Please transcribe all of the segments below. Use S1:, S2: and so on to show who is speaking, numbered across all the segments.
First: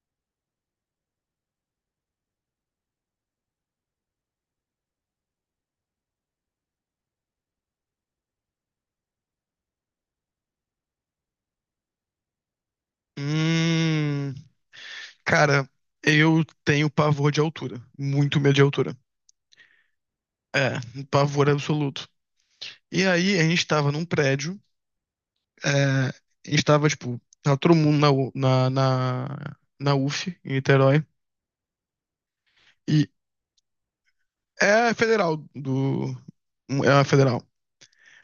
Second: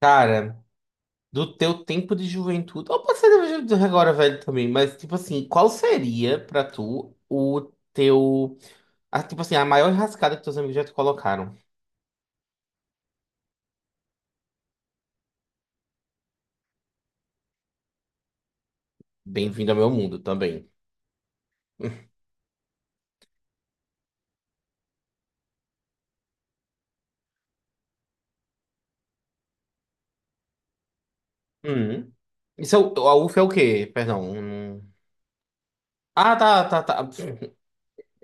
S1: Cara, do teu tempo de juventude, ou pode ser de agora velho também, mas tipo assim, qual seria pra tu o teu, a, tipo assim, a maior rascada que teus amigos já te colocaram?
S2: Hum, cara, eu tenho pavor de altura. Muito medo de altura.
S1: Bem-vindo ao meu mundo também.
S2: É, um pavor absoluto. E aí, a gente tava num prédio, é, a gente tava, tipo, tava todo mundo na, U- na, na UF, em Niterói,
S1: Hum. Isso é,
S2: e
S1: o- a UF é o quê? Perdão.
S2: é
S1: Hum.
S2: a federal do.
S1: Ah, tá, tá,
S2: É a
S1: tá.
S2: federal.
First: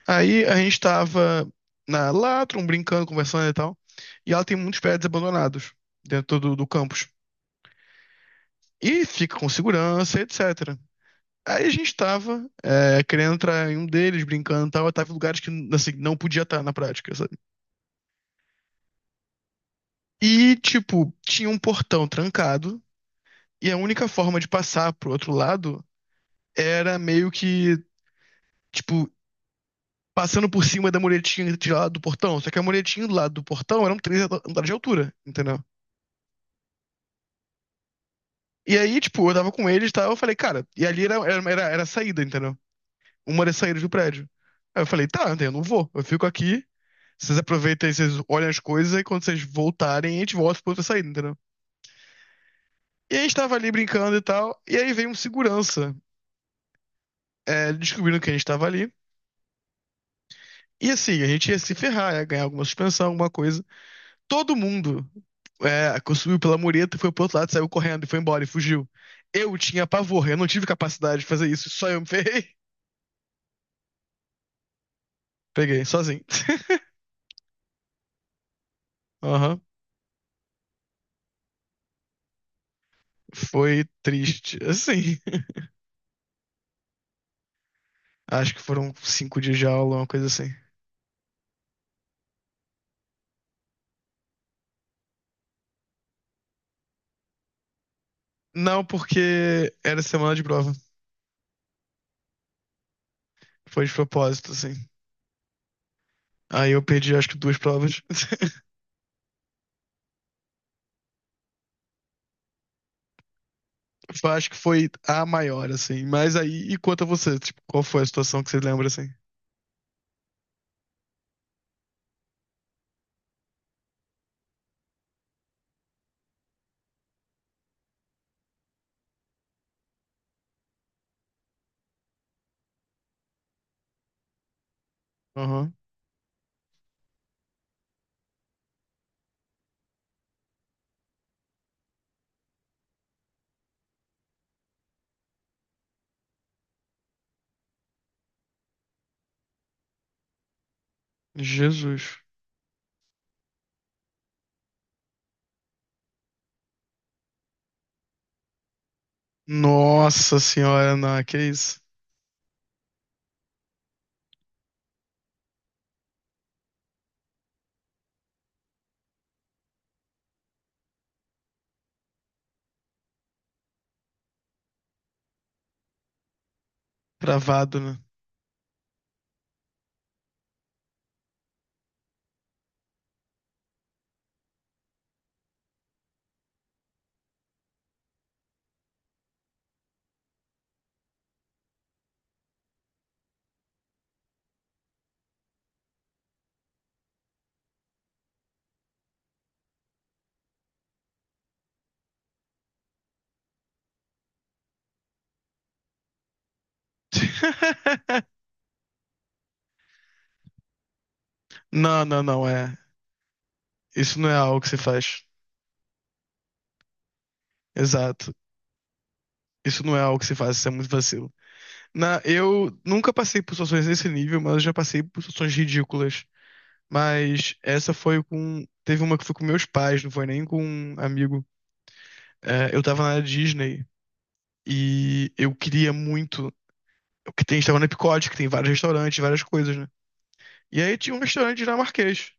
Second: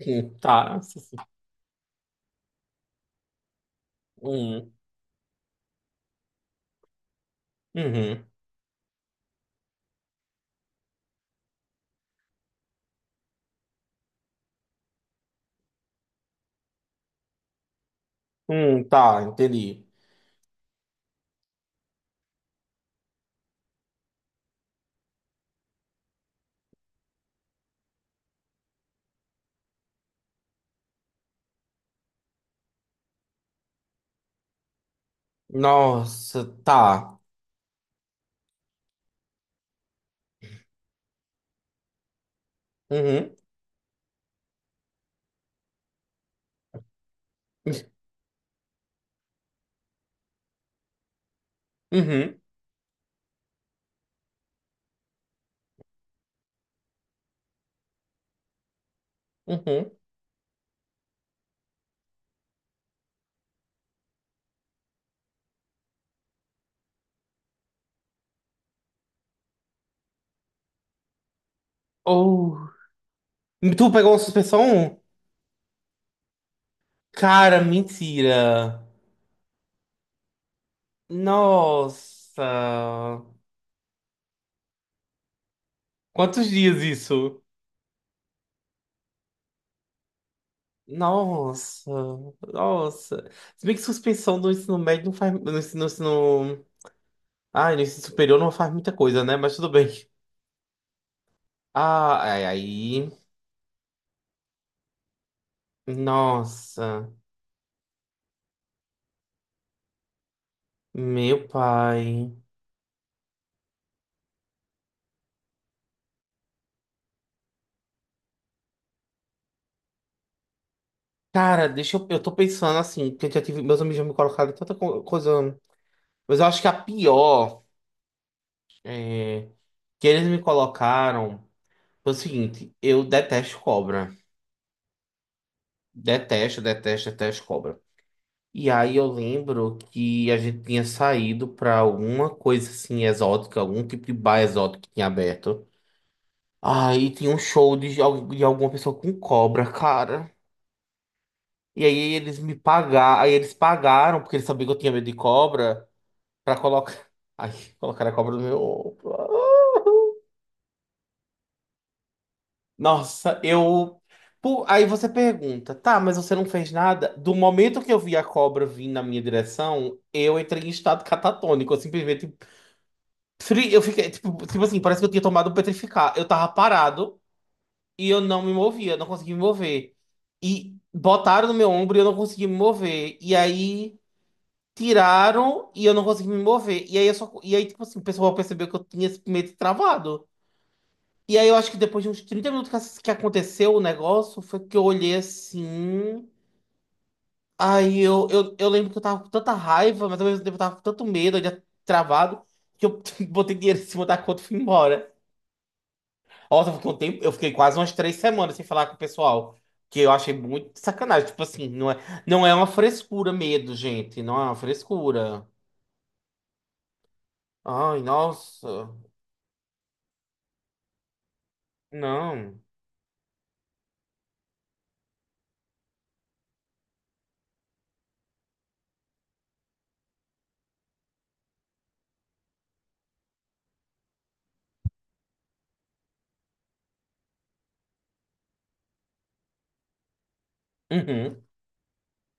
S2: Aí a
S1: Tá.
S2: gente tava na Latrum, brincando, conversando e tal, e ela tem
S1: Hum,
S2: muitos prédios abandonados dentro do campus.
S1: uhum.
S2: E fica com segurança, etc. Aí a gente tava querendo entrar em um deles, brincando e tal. Eu tava em lugares que assim, não podia estar na prática, sabe?
S1: Tá, entendi.
S2: E, tipo, tinha um portão trancado. E a única forma de passar pro outro lado era meio que, tipo, passando por cima da muretinha de lá do portão. Só que a muretinha do lado do portão eram três andares de altura, entendeu?
S1: Nossa, tá.
S2: E aí, tipo, eu tava com eles e tal. Eu falei, cara, e ali era a saída, entendeu?
S1: Uhum,
S2: Uma das saídas do prédio. Aí eu falei, tá, eu não vou. Eu fico aqui. Vocês aproveitam e vocês olham as coisas, e quando vocês voltarem, a gente volta pra outra saída, entendeu?
S1: uhum,
S2: E a gente tava ali brincando e tal, e aí veio um segurança, descobrindo que a gente tava ali.
S1: uhum.
S2: E assim, a gente ia se ferrar, ia ganhar alguma suspensão, alguma coisa. Todo mundo subiu pela mureta, foi pro outro lado, saiu correndo e foi embora e fugiu. Eu tinha pavor, eu não tive capacidade de fazer isso, só eu me ferrei.
S1: Oh. Tu pegou uma suspensão?
S2: Peguei, sozinho.
S1: Cara, mentira.
S2: Aham.
S1: Nossa.
S2: Foi triste, assim.
S1: Quantos dias isso?
S2: Acho que foram cinco dias de aula, uma coisa assim.
S1: Nossa. Nossa. Se bem que suspensão do ensino médio não faz. No ensino, no ensino... Ah, no ensino superior não faz
S2: Não,
S1: muita coisa, né? Mas tudo
S2: porque
S1: bem.
S2: era semana de prova.
S1: Ah, ai, aí.
S2: Foi de propósito, assim. Aí eu
S1: Nossa.
S2: perdi, acho que duas provas.
S1: Meu pai.
S2: Acho que foi a maior, assim. Mas aí, e quanto a você? Tipo, qual foi a situação que você lembra, assim?
S1: Cara, deixa eu. Eu tô pensando assim, porque eu já tive. Meus amigos já me colocaram em tanta co- coisa. Mas eu acho que a pior que eles me colocaram foi o seguinte: eu detesto cobra.
S2: Aham.
S1: Detesto, detesto, detesto cobra. E aí eu lembro que a gente tinha saído pra alguma coisa assim exótica, algum tipo de bar exótico que tinha aberto. Aí tinha um show de, al- de alguma pessoa com cobra, cara. E aí
S2: Jesus.
S1: eles me pagaram, aí eles pagaram, porque eles sabiam que eu tinha medo de cobra, pra colocar. Aí colocaram a cobra no meu ombro.
S2: Nossa senhora, não, que isso?
S1: Nossa, eu. Pô, aí você pergunta, tá, mas você não fez nada? Do momento que eu vi a cobra vir na minha direção, eu entrei em estado catatônico. Eu simplesmente. Fri- eu fiquei, tipo assim, parece que eu tinha tomado petrificar. Eu tava parado
S2: Travado, né?
S1: e eu não me movia, não conseguia me mover. E botaram no meu ombro e eu não conseguia me mover. E aí tiraram e eu não consegui me mover. E aí, eu só, e aí tipo assim, o pessoal percebeu que eu tinha esse medo travado. E aí eu acho que depois de uns 30 minutos que ass- que aconteceu o negócio, foi que eu olhei assim. Aí eu lembro que eu tava com tanta raiva, mas ao mesmo tempo eu tava com tanto medo, eu já travado, que eu botei dinheiro em cima da conta e fui embora. Nossa, eu fiquei um tempo, eu fiquei quase umas três semanas sem falar com o pessoal. Que eu achei muito sacanagem. Tipo assim, não é,
S2: Não, não,
S1: não
S2: não,
S1: é uma
S2: é.
S1: frescura medo,
S2: Isso
S1: gente.
S2: não é
S1: Não é uma
S2: algo que se faz.
S1: frescura. Ai,
S2: Exato.
S1: nossa.
S2: Isso não é algo que se faz, isso é muito vacilo. Na,
S1: Não.
S2: eu nunca passei por situações nesse nível, mas eu já passei por situações ridículas. Mas essa foi com. Teve uma que foi com meus pais, não foi nem com um amigo. É, eu tava na Disney e eu queria muito. Que tem, a gente estava na Epcot, que tem vários restaurantes, várias coisas, né? E aí tinha um
S1: Uhum.
S2: restaurante dinamarquês.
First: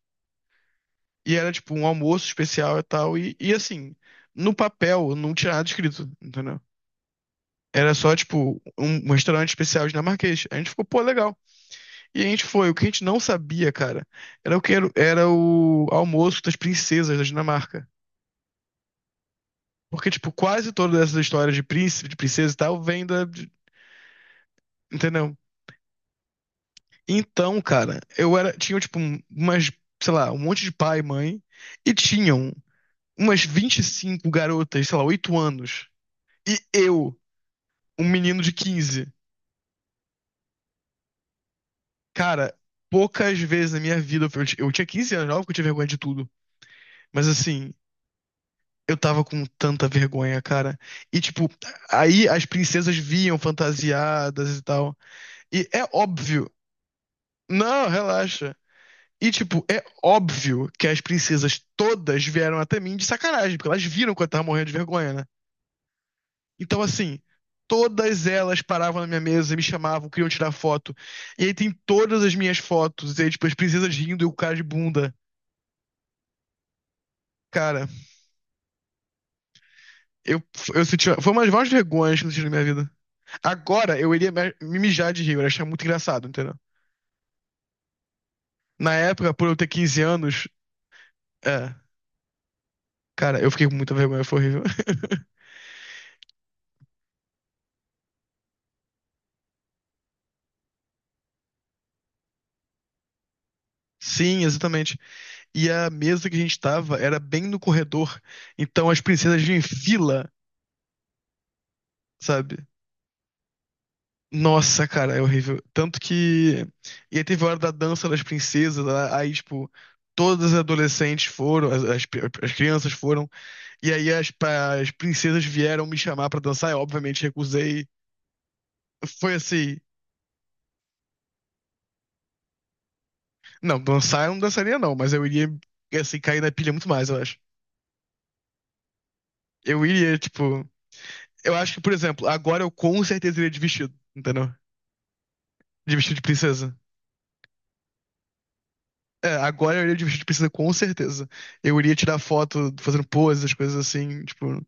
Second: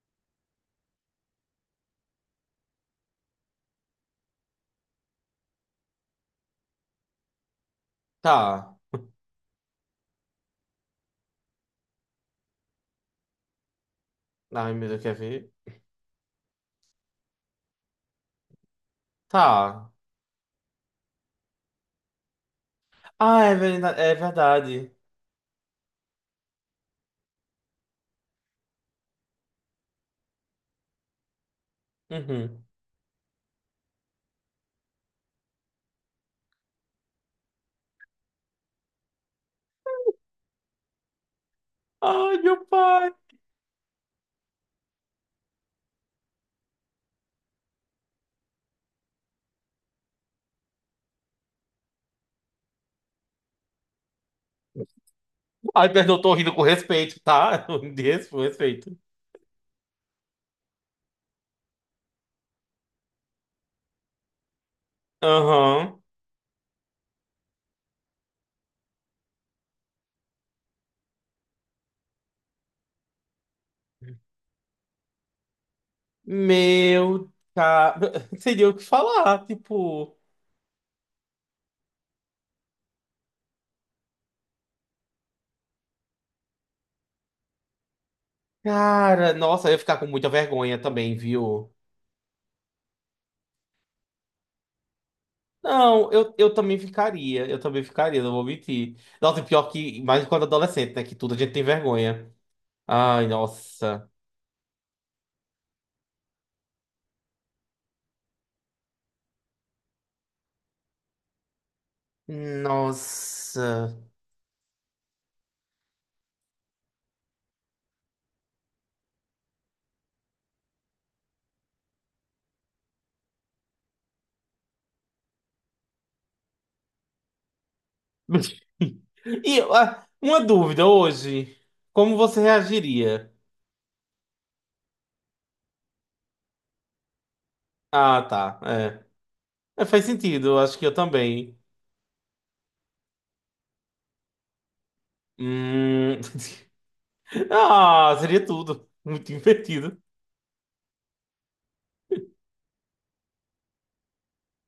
S2: E era tipo um almoço especial e tal. E assim, no papel não tinha nada escrito, entendeu? Era só, tipo,
S1: Tá.
S2: um restaurante especial dinamarquês. A gente ficou, pô, legal. E a gente foi. O que a gente não sabia, cara, era o que
S1: Ai, meu
S2: era,
S1: Deus, quer
S2: era
S1: ver?
S2: o almoço das princesas da Dinamarca.
S1: Tá.
S2: Porque, tipo, quase todas essas histórias de príncipe, de princesa e tal, vem da.
S1: Ah,
S2: De-
S1: é verdade. É verdade.
S2: entendeu? Então, cara, eu era. Tinha, tipo, um- umas, sei lá, um monte de pai e mãe. E tinham
S1: Uhum.
S2: umas 25 garotas, sei lá, 8 anos. E eu, um menino de 15,
S1: Ai,
S2: cara,
S1: meu pai.
S2: poucas vezes na minha vida. Eu tinha 15 anos, óbvio que eu tinha vergonha de tudo. Mas assim. Eu tava com tanta vergonha, cara. E, tipo, aí as princesas vinham fantasiadas e tal. E é
S1: Ai, perdão, eu tô
S2: óbvio.
S1: rindo com respeito, tá?
S2: Não,
S1: De res- com
S2: relaxa.
S1: respeito.
S2: E, tipo, é óbvio que as princesas todas vieram até mim de sacanagem, porque elas viram que eu tava morrendo de vergonha, né?
S1: Aham.
S2: Então, assim, todas elas paravam na minha mesa, me chamavam, queriam tirar foto. E aí tem todas as minhas fotos, e aí, tipo, as princesas rindo e o cara de bunda.
S1: Meu,
S2: Cara,
S1: cara. Seria o que falar, tipo.
S2: eu, eu senti. Foi uma das maiores vergonhas que eu senti na minha vida. Agora, eu iria me mijar de rir, eu ia achar muito engraçado, entendeu? Na época,
S1: Cara,
S2: por eu ter
S1: nossa, eu ia ficar
S2: 15
S1: com muita
S2: anos,
S1: vergonha também, viu?
S2: é. Cara, eu fiquei com muita vergonha, foi horrível.
S1: Não, eu também ficaria. Eu também ficaria, não vou mentir. Nossa, e pior que. Mais quando adolescente, né? Que tudo a gente tem vergonha. Ai, nossa.
S2: Sim, exatamente. E a mesa que a gente tava era bem no corredor. Então as princesas vinham em fila, sabe?
S1: Nossa.
S2: Nossa, cara, é horrível. Tanto que. E aí teve a hora da dança das princesas, lá, aí, tipo, todas as adolescentes foram, as crianças foram. E aí as, pa- as princesas vieram me chamar pra dançar, eu obviamente recusei. Foi
S1: E
S2: assim.
S1: ah, uma dúvida hoje. Como você reagiria?
S2: Não, dançar eu não dançaria, não, mas eu iria, assim, cair na pilha muito mais, eu acho.
S1: Ah, tá. É.
S2: Eu
S1: É, faz
S2: iria,
S1: sentido, eu
S2: tipo.
S1: acho que eu
S2: Eu
S1: também.
S2: acho que, por exemplo, agora eu com certeza iria de vestido, entendeu? De vestido
S1: Hum...
S2: de princesa.
S1: Ah, seria tudo. Muito
S2: É, agora eu iria
S1: divertido.
S2: de vestido de princesa com certeza. Eu iria tirar foto fazendo poses, coisas assim, tipo.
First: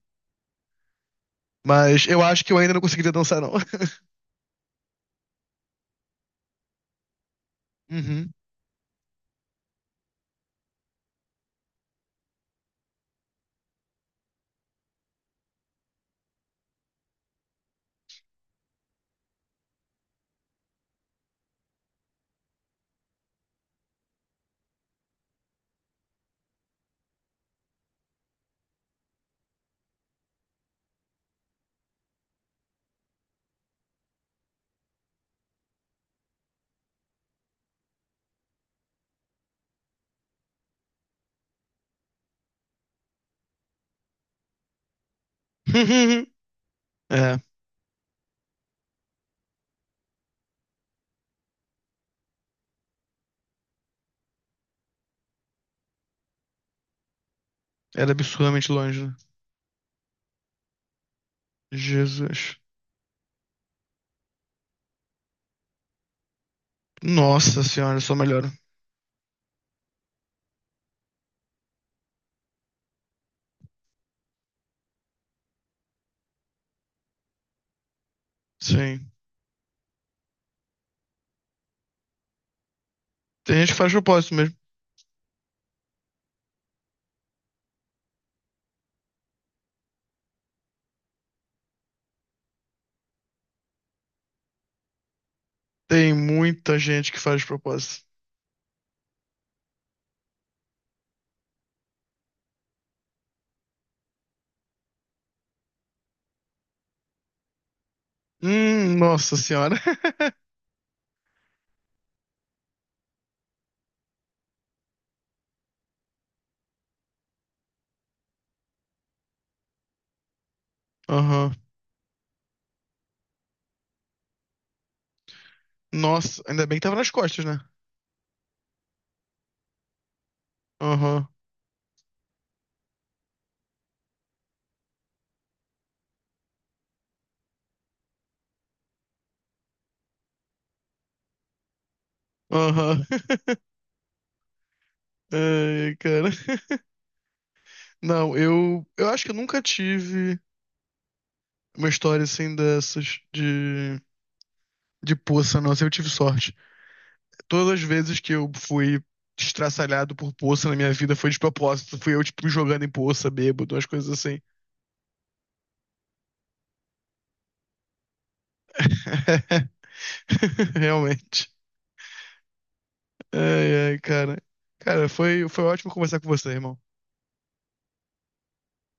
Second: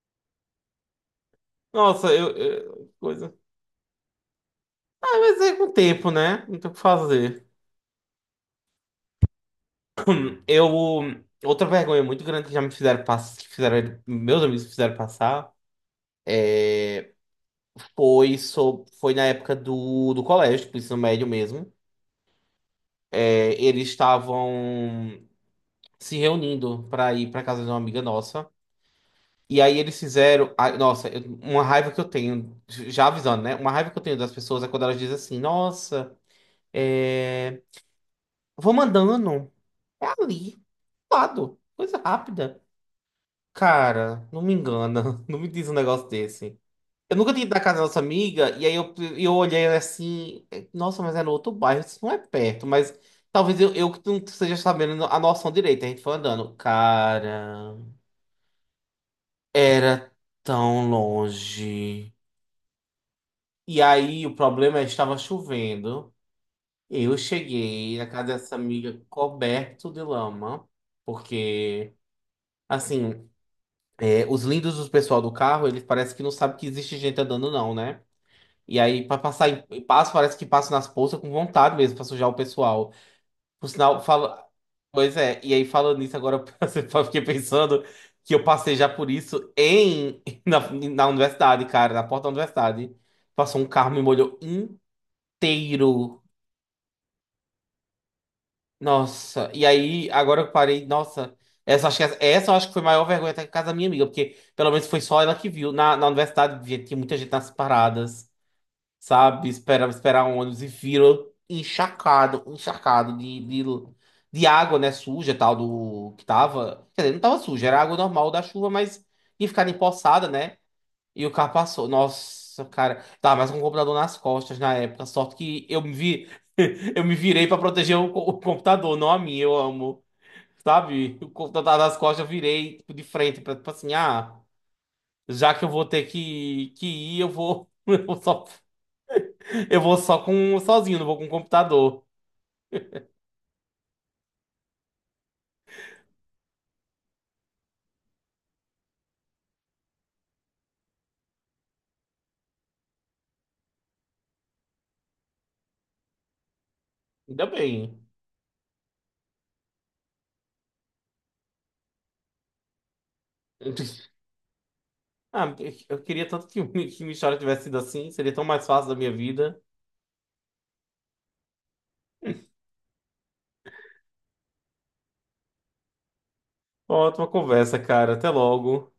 S2: Mas
S1: Nossa,
S2: eu acho que eu ainda não conseguiria
S1: coisa.
S2: dançar, não.
S1: É, mas é com o tempo, né? Não tem o que fazer.
S2: Uhum.
S1: Eu. Outra vergonha muito grande que já me fizeram passar, que fizeram, meus amigos fizeram passar, foi, so, foi na época do, do colégio, do ensino médio mesmo. É, eles estavam se reunindo para ir para casa de uma amiga nossa. E aí eles fizeram. Ai, nossa, eu- uma raiva que eu tenho, já avisando, né? Uma raiva que eu tenho das pessoas é quando elas dizem assim: nossa, é, vou mandando. É ali, do lado, coisa rápida. Cara, não me engana, não me diz um negócio desse. Eu nunca
S2: É,
S1: tinha ido na casa da nossa amiga, e aí eu olhei assim: é, nossa, mas é no outro bairro, isso não é perto, mas talvez eu que não esteja sabendo a noção direita. A gente foi andando. Cara,
S2: era absurdamente longe, né?
S1: era tão longe.
S2: Jesus.
S1: E aí o problema é que estava chovendo. Eu
S2: Nossa
S1: cheguei
S2: senhora,
S1: na
S2: só
S1: casa
S2: melhora.
S1: dessa amiga coberto de lama, porque assim, é, os lindos do pessoal do carro, eles parece que não sabem que existe gente andando não, né? E aí
S2: Sim.
S1: para passar em passo, parece que passa nas poças com vontade mesmo para sujar o pessoal.
S2: Tem gente
S1: Por
S2: que faz de
S1: sinal,
S2: propósito
S1: fala,
S2: mesmo.
S1: pois é. E aí falando nisso agora, eu fiquei pensando que eu passei já por isso em na universidade, cara, na porta da universidade. Passou um carro me molhou
S2: Tem
S1: inteiro.
S2: muita gente que faz de propósito.
S1: Nossa, e aí, agora eu parei. Nossa, essa, acho que, essa eu acho que foi a maior vergonha até que casa da minha amiga, porque pelo menos foi só ela que viu. Na, na universidade, gente, tinha muita gente nas paradas,
S2: Nossa
S1: sabe?
S2: senhora.
S1: Esperava esperar ônibus e viram encharcado, encharcado de água, né? Suja, tal, do que tava. Quer dizer, não tava suja, era água normal da chuva, mas ia ficar empoçada, né? E o
S2: Aham.
S1: carro passou. Nossa, cara. Tava mais com o computador nas costas na época. Sorte que eu me vi...
S2: Nossa, ainda bem que tava
S1: eu
S2: nas
S1: me
S2: costas,
S1: virei pra
S2: né?
S1: proteger o, co- o computador, não a mim. Eu amo. Sabe?
S2: Aham.
S1: O computador tava nas costas, eu virei tipo, de frente. Pra, tipo assim, ah, já que eu vou ter que ir, eu vou. Eu vou só, eu vou só com sozinho, não vou com o computador.
S2: Aham. Ai, cara. Não, eu acho que eu nunca tive uma história assim dessas de poça, não. Assim, eu tive sorte.
S1: Ainda
S2: Todas as
S1: bem.
S2: vezes que eu fui estraçalhado por poça na minha vida foi de propósito. Fui eu, tipo, jogando em poça, bêbado, umas coisas assim.
S1: Ah, eu queria tanto que, que minha história tivesse sido assim. Seria tão mais fácil da minha vida.
S2: Realmente. Ai, ai, cara. Cara, foi ótimo conversar com você, irmão.
S1: Ótima conversa, cara. Até logo.